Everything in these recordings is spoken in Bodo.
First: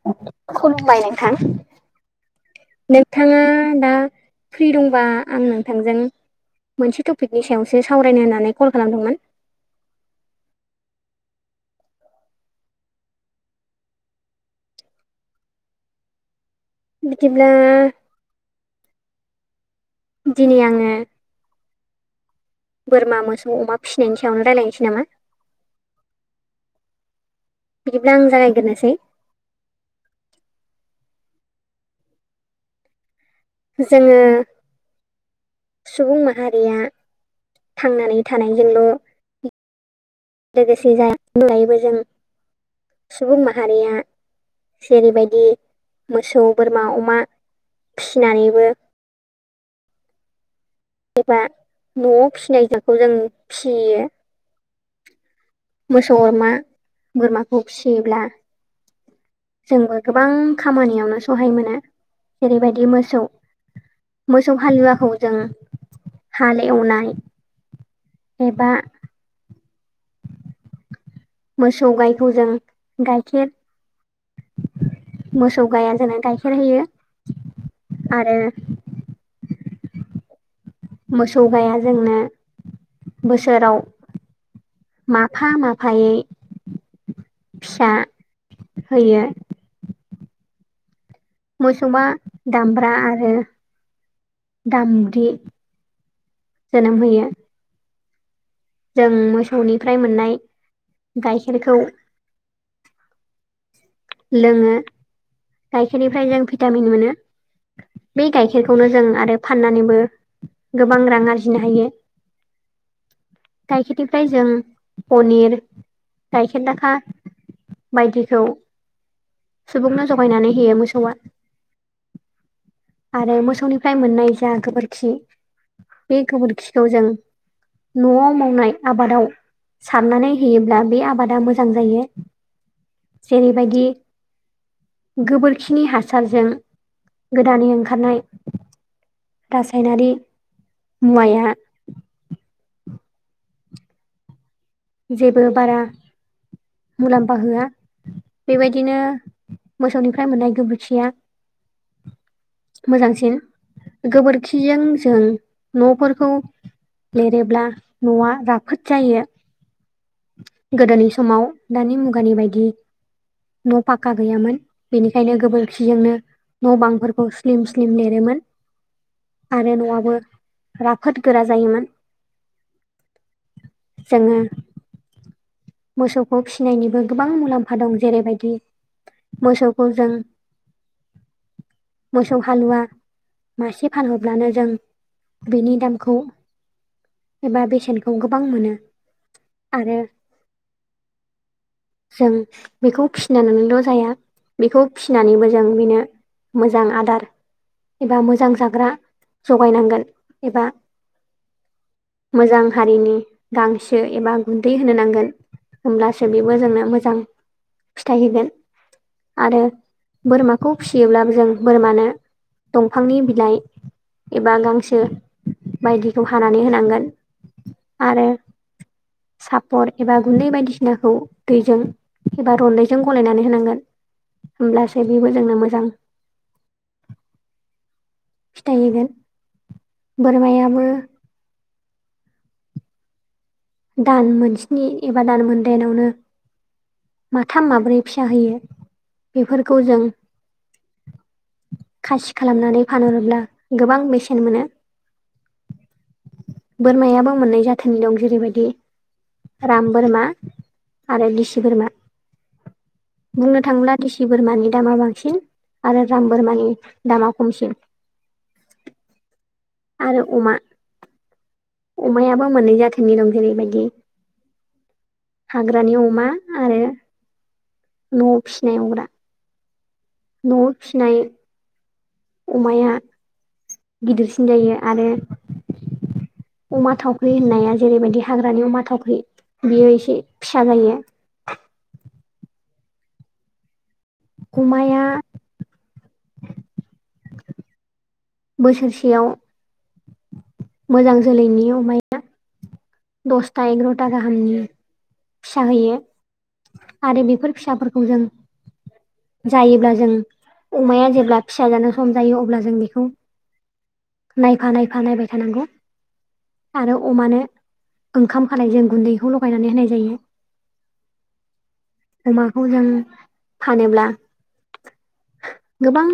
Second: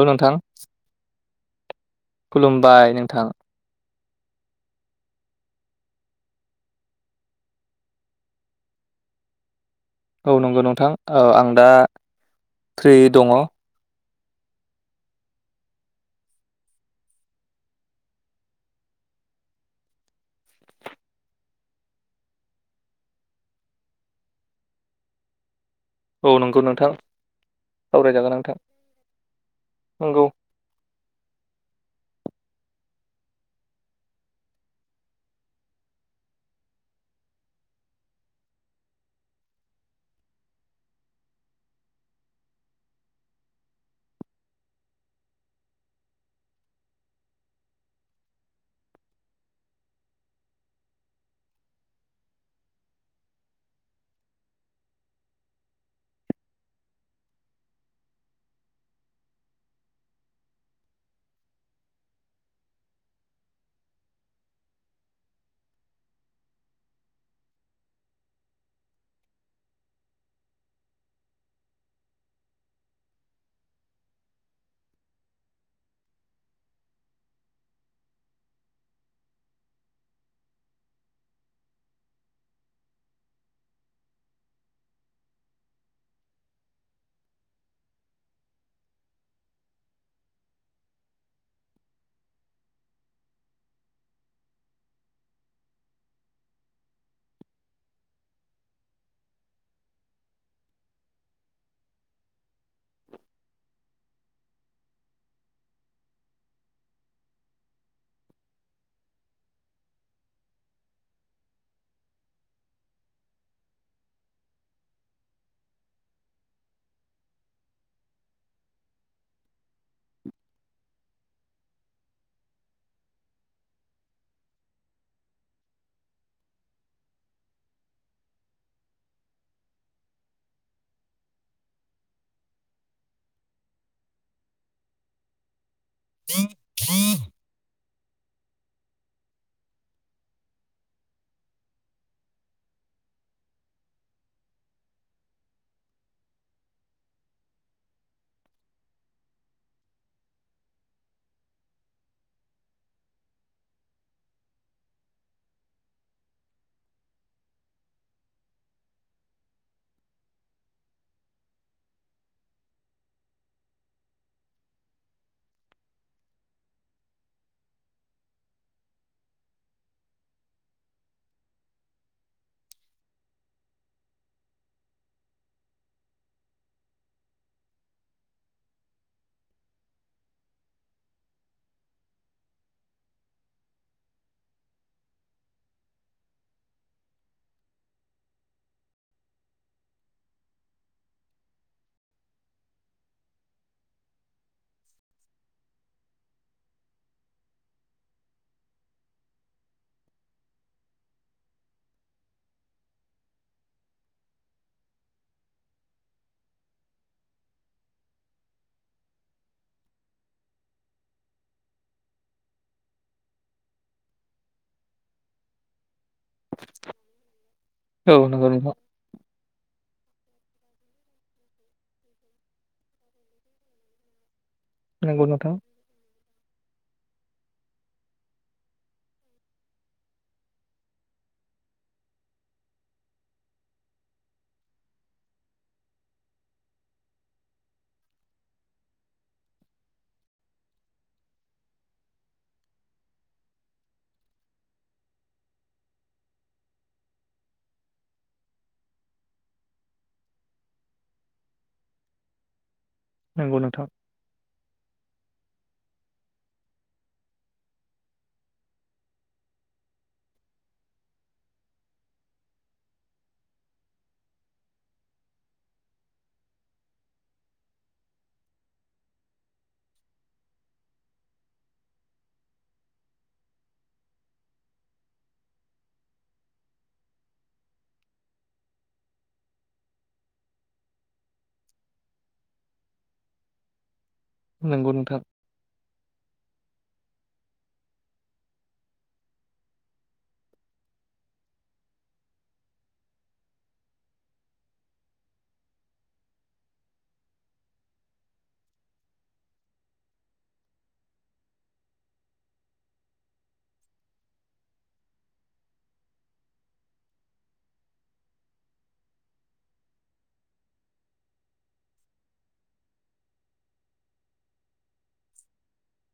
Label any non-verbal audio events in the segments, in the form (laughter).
औ नोंथां खुलुमबाय नोंथां खुलुमबाय नोंथां नोंथाङा दा फ्रि दंबा आं नोंथांजों मोनसे टपिकनि सायावसो सावरायनो होननानै कल खालामदोंमोन। औ नंगौ नोंथां औ आं दा फ्रियै दङ। बिदिब्ला दिनै आङो बोरमा मोसौ अमा फिसिनायनि सायावनो रायज्लायनोसै नामा? औ नंगौ नोंथां बिदिब्ला आं सावरायजागोन नोंथां जागायग्रोनोसै नंगौ। जोङो सुबुं माहारिया थांनानै थानायजोंल' लोगोसे जाय अनगायैबो जों सुबुं माहारिया जेरैबायदि मोसौ बोरमा अमा फिनानैबो एबा न'आव फिनायखौ जों फिसियो मोसौ अमा बोरमाखौ फिसियोब्ला जोंबो गोबां खामानियावनो सहाय मोनो जेरैबायदि मोसौ, मोसौ हालुवाखौ जों हाल एउनाय एबा मोसौ गायखौ जों गाइखेर मोसौ गाया जोंनो गाइखेर होयो आरो मोसौ गाया जोंनो बोसोराव माफा माफायै फिसा होयो। मोसौआ दामब्रा आरो दामब्रि जोनोम होयो। जों मोसौनिफ्राय मोननाय गाइखेरखौ लोङो, गायखेरनिफ्राय जों भिटामिन मोनो। बे गाइखेरखौनो जों आरो फाननानैबो गोबां रां आरजिनो हायो। गाइखेरनिफ्राय जों पनिर, गाइखेर दाखा बायदिखौ सुबुंनो जगायनानै होयो मोसौआ आरो मोसौनिफ्राय मोननाय जा गोबोरखि बे गोबोरखिखौ जों न'आव मावनाय आबादाव सारनानै होयोब्ला बे आबादा मोजां जायो। जेरैबायदि गोबोरखिनि हासारजों गोदानै ओंखारनाय रासायनारि मुवाया जेबो बारा मुलाम्फा होआ। बेबायदिनो मोसौनिफ्राय मोननाय गोबोरखिया मोजांसिन। गोबोरखिजों जों न'फोरखौ लिरोब्ला न'आ राफोद जायो। गोदोनि समाव दानि मुगानि बायदि न' फाक्का गैयामोन बेनिखायनो गोबोरखिजोंनो न' बांफोरखौ स्लिम स्लिम लिरोमोन आरो न'आबो राफोद गोरा जायोमोन। जोङो मोसौखौ फिसिनायनिबो गोबां मुलाम्फा दं जेरैबायदि मोसौखौ जों मोसौ हालुवा मासे फानहरब्लानो जों बेनि दामखौ एबा बेसेनखौ गोबां मोनो आरो जों बेखौ फिसिनानैल' जाया, बेखौ फिनानैबो जों बेनो मोजां आदार एबा मोजां जाग्रा जगायनांगोन एबा मोजां हारिनि गांसो एबा गुन्दै होनो नांगोन होमब्लासो बेबो जोंनो मोजां फिथाइ होगोन। आरो बोरमाखौ फिसियोब्लाबो जों बोरमानो दंफांनि बिलाइ एबा गांसो बायदिखौ हानानै होनांगोन। औ नंगौ नोंथां। साफर एबा गुन्दै बायदिसिनाखौ दैजों एबा रन्दैजों गलायनानै होनांगोन, होमब्लासो नंगौ बेबो नोंथां जोंनो मोजां फिथाइ होगोन। बोरमायाबो दान मोनस्नि एबा दान मोनदाइनावनो माथाम माब्रै फिसा होयो। बेफोरखौ जों खासि खालामनानै फानहरोब्ला गोबां बेसेन मोनो। बोरमायाबो मोन्नै जाथोनि दं जेरैबायदि दि राम बोरमा आरो दिसि बोरमा। नंगौ बुंनो नोंथां थाङोब्ला दिसि बोरमानि दामा बांसिन। आरो राम बोरमानि दामा खमसिन। आरो अमा अमायाबो मोननै जाथिनि दं जेरैबायदि हाग्रानि अमा आरो न'आव फिसिनाय अमा। न'आव फिसिनाय अमाया गिदिरसिन जायो आरो अमा थावख्रि होननाया जेरैबायदि हाग्रानि अमा थावख्रि बियो एसे फिसा जायो। नंगौ अमाया नोंथां बोसोरसेयाव मोजां जोलैनि अमाया दसथा एग्र'था गाहामनि फिसा होयो। आरो बेफोर फिसाफोरखौ जों जायोब्ला जों अमाया जेब्ला फिसा जानो सम जायो अब्ला जों बेखौ नायफा नायफा नायबाय थानांगौ। आरो अमानो ओंखाम खालायजों गुन्दैखौ लगायनानै होनाय जायो। अमाखौ जों फानोब्ला गोबां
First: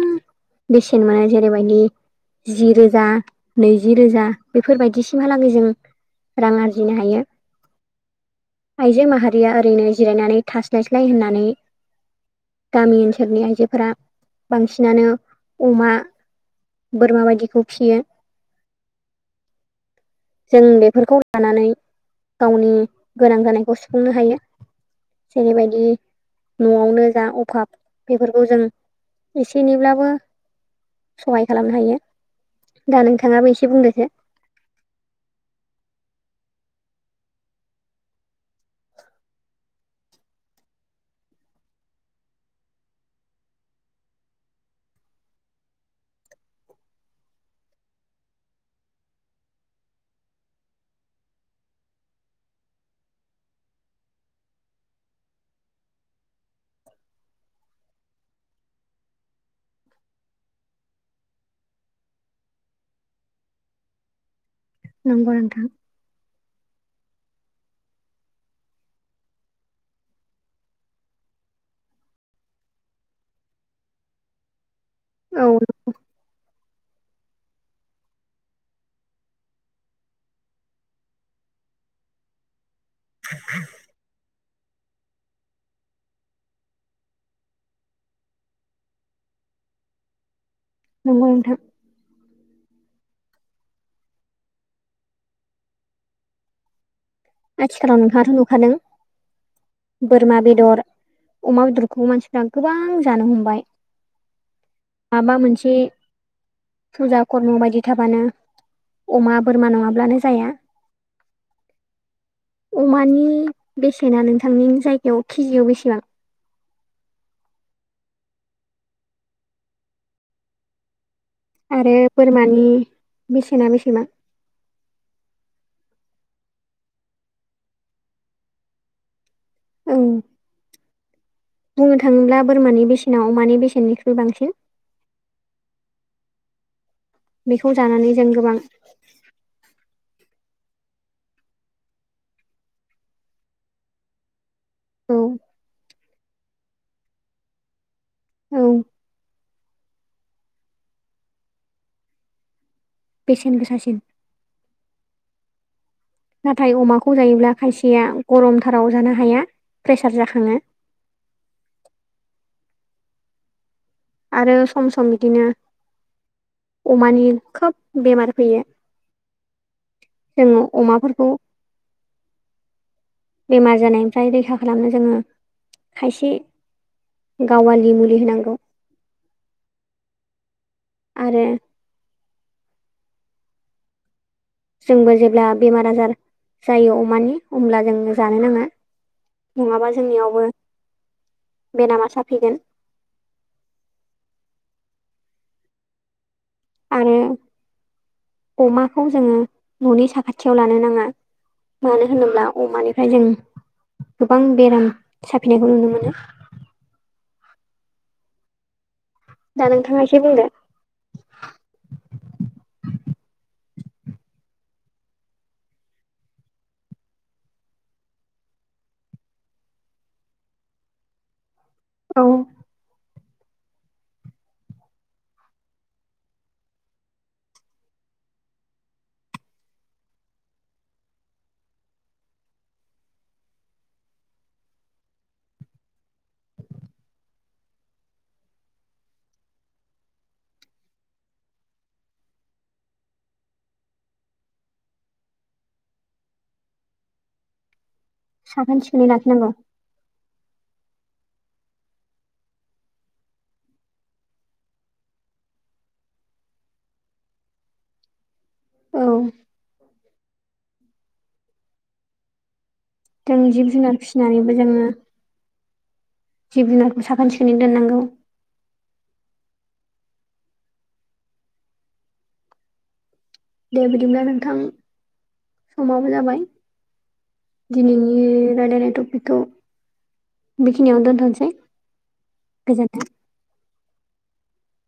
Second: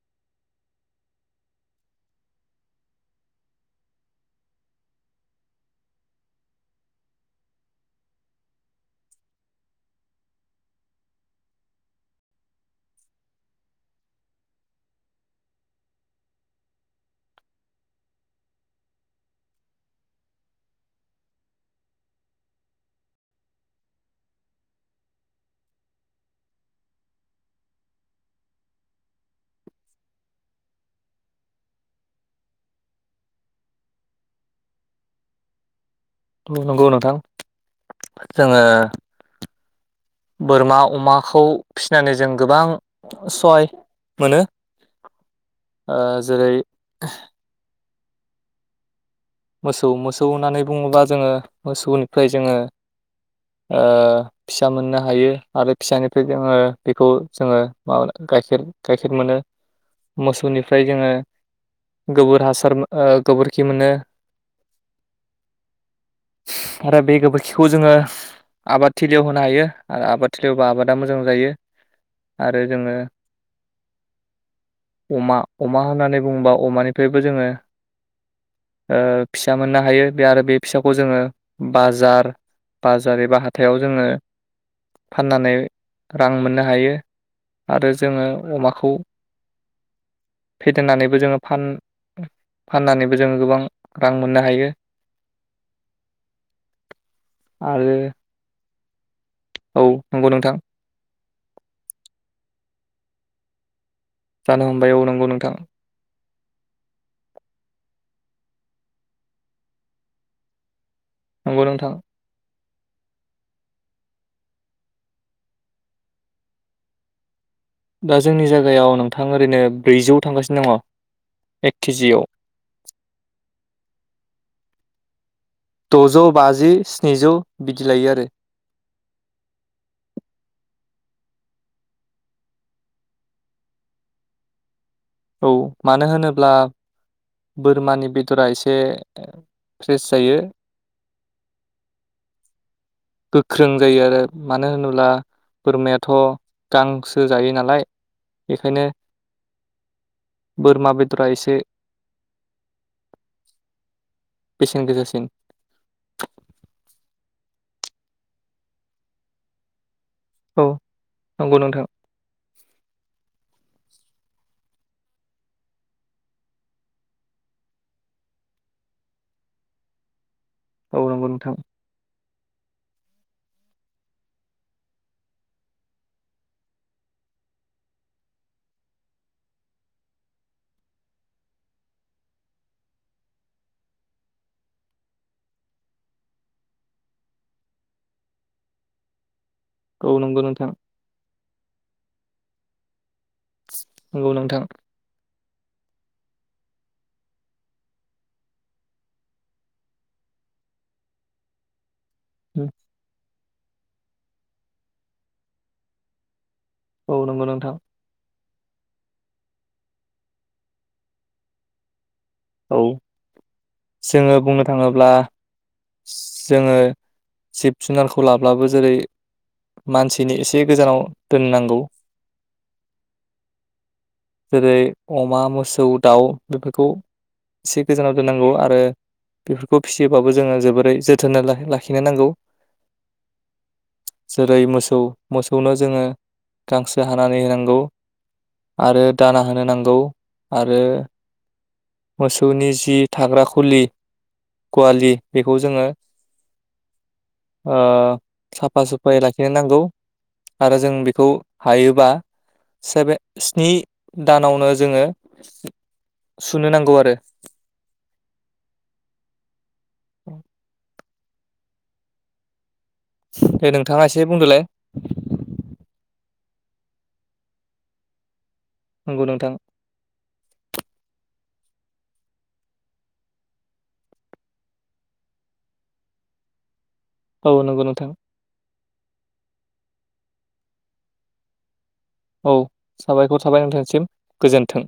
बेसेन मोनो जेरैबायदि जिरोजा नैज जि रोजा बेफोरबायदिसिम हालागै जों रां आरजिनो हायो। आइजो माहारिया ओरैनो जिरायनानै थास्लायस्लाय होननानै गामि ओनसोलनि आइजोफोरा बांसिनानो अमा बोरमा बायदिखौ फियो। जों बेफोरखौ लानानै गावनि गोनां जानायखौ सुफुंनो हायो। जेरैबायदि न'आवनो जा अभाब बेफोरखौ जों एसे एनैब्लाबो सहाय खालामनो हायो दा नोंथाङाबो एसे बुंदोसो। औ नंगौ नोंथां जोङो बोरमा अमाखौ फिनानै जों गोबां सहाय मोनो ओ जेरै मोसौ मोसौ होननानै बुङोब्ला जोङो मोसौनिफ्राय जोङो ओ फिसा मोननो हायो आरो फिसानिफ्राय जोङो बेखौ जोङो मामोनलाय गाइखेर गाइखेर मोनो मोसौनिफ्राय जोङो गोबोर हासार ओ गोबोरखि मोनो नंगौ नोंथां। आरो बे गोबोरखिखौ जोङो आबाद थिलियाव होनो हायो ओ आबाद थिलियावबा आबादा मोजां जायो। आरो जोङो अमा औ अमा होननानै बुङोबा अमानिफ्रायबो जोङो ओ फिसा मोननो हायो बे आरो बे फिसाखौ जोङो बाजार बाजार एबा हाथायाव जोङो फाननानै रां मोननो हायो। आरो जोङो अमाखौ फेदेरनानैबो नंगौ जोङो नोंथां फान-फान्नानैबो जोङो गोबां रां मोननो हायो। आरो आथिखालाव नोंहाथ' नुखादों औ नंगौ बोरमा नोंथां बेदर अमा बेदरखौ मानसिफ्रा गोबां जानो हमबाय जानो हमबाय औ नंगौ माबा नोंथाङा मोनसे फुजा खर्म बायदि थाबानो अमा बोरमा नङाब्लानो जाया नंगौ नोंथां अमानि बेसेना नोंथांनि जायगायाव केजियाव बेसेबां दा जोंनि जायगायाव नोंथां ओरैनो ब्रैजौ थांगासिनो दङ एक आरो केजियाव बोरमानि बेसेना बेसेबां द'जौ बाजि स्निजौ बिदि लायो आरो औ बुंनो थाङोब्ला बोरमानि बेसेनाव अमानि बेसेननिख्रुइ बांसिन औ मानो होनोब्ला बेखौ बोरमानि जानानै जों बेदरा गोबां एसे फ्रेस जायो गोख्रों जायो आरो मानो होनोब्ला औ बोरमायाथ' गांसो जायो नालाय औ बेखायनो बोरमा बेदरा एसे बेसेन गोसासिन बेसेन गोसासिन नाथाय अमाखौ जायोब्ला खायसेया गरमथाराव जानो हाया प्रेसार जाखाङो औ नंगौ नोंथां आरो सम सम बिदिनो अमानि खोब बेमार फैयो जोङो औ नंगौ अमाफोरखौ नोंथां बेमार जानायनिफ्राय रैखा खालामनो जोङो खायसे गावालि मुलि होनांगौ आरो जोंबो जेब्ला बेमार आजार जायो अमानि हब्ला जों जानो नाङा नङाबा औ नंगौ जोंनियावबो नोंथां बेरामा साफिगोन नंगौ नोंथां आरो अमाखौ जोङो न'नि साखाथियाव लानो नाङा मानो होनोब्ला अमानिफ्राय जों गोबां बेराम साफिनायखौ नुनो मोनो। औ नंगौ नोंथां दा नोंथांआ एसे बुंदो। औ जोङो बुंनो थाङोब्ला जोङो जिब जुनारखौ लाब्लाबो जेरै मानसिनि एसे गोजानाव दोननांगौ। औ। जेरै अमा, मोसौ, दाउ बेफोरखौ एसे गोजानाव दोननांगौ‌ आरो बेफोरखौ फिसियोबाबो जोङो जोबोरै जोथोन ओ लाखिनो नांगौ। जेरै मोसौ मोसौनो जोङो गांसो हानानै होनांगौ। आरो दाना होनो नांगौ आरो मोसौनि जि थाग्रा खुलि गवालि बेखौ जोङो ओ‌ साखोन साफा सिखोनै सुफायै लाखिनो लाखिनांगौ नांगौ आरो जों बेखौ हायोबा सेभेन स्नि दानावनो जोङो सुनो नांगौ आरो। औ। (inaudible) जों दे जिब जुनार नोंथाङा एसे फिसिनानैबो बुंदोलाय जोङो जिब जुनारखौ साखोन सिखोनै दोननांगौ। नंगौ नोंथां। दे बिदिब्ला नोंथां समाबो जाबाय औ नंगौ नोंथां दिनैनि रायलायनाय टपिकखौ बेखिनियावनो दोनथ'नोसै। औ गोजोन्थों साबायखर थाबाय नोंथांनिसिम गोजोन्थों।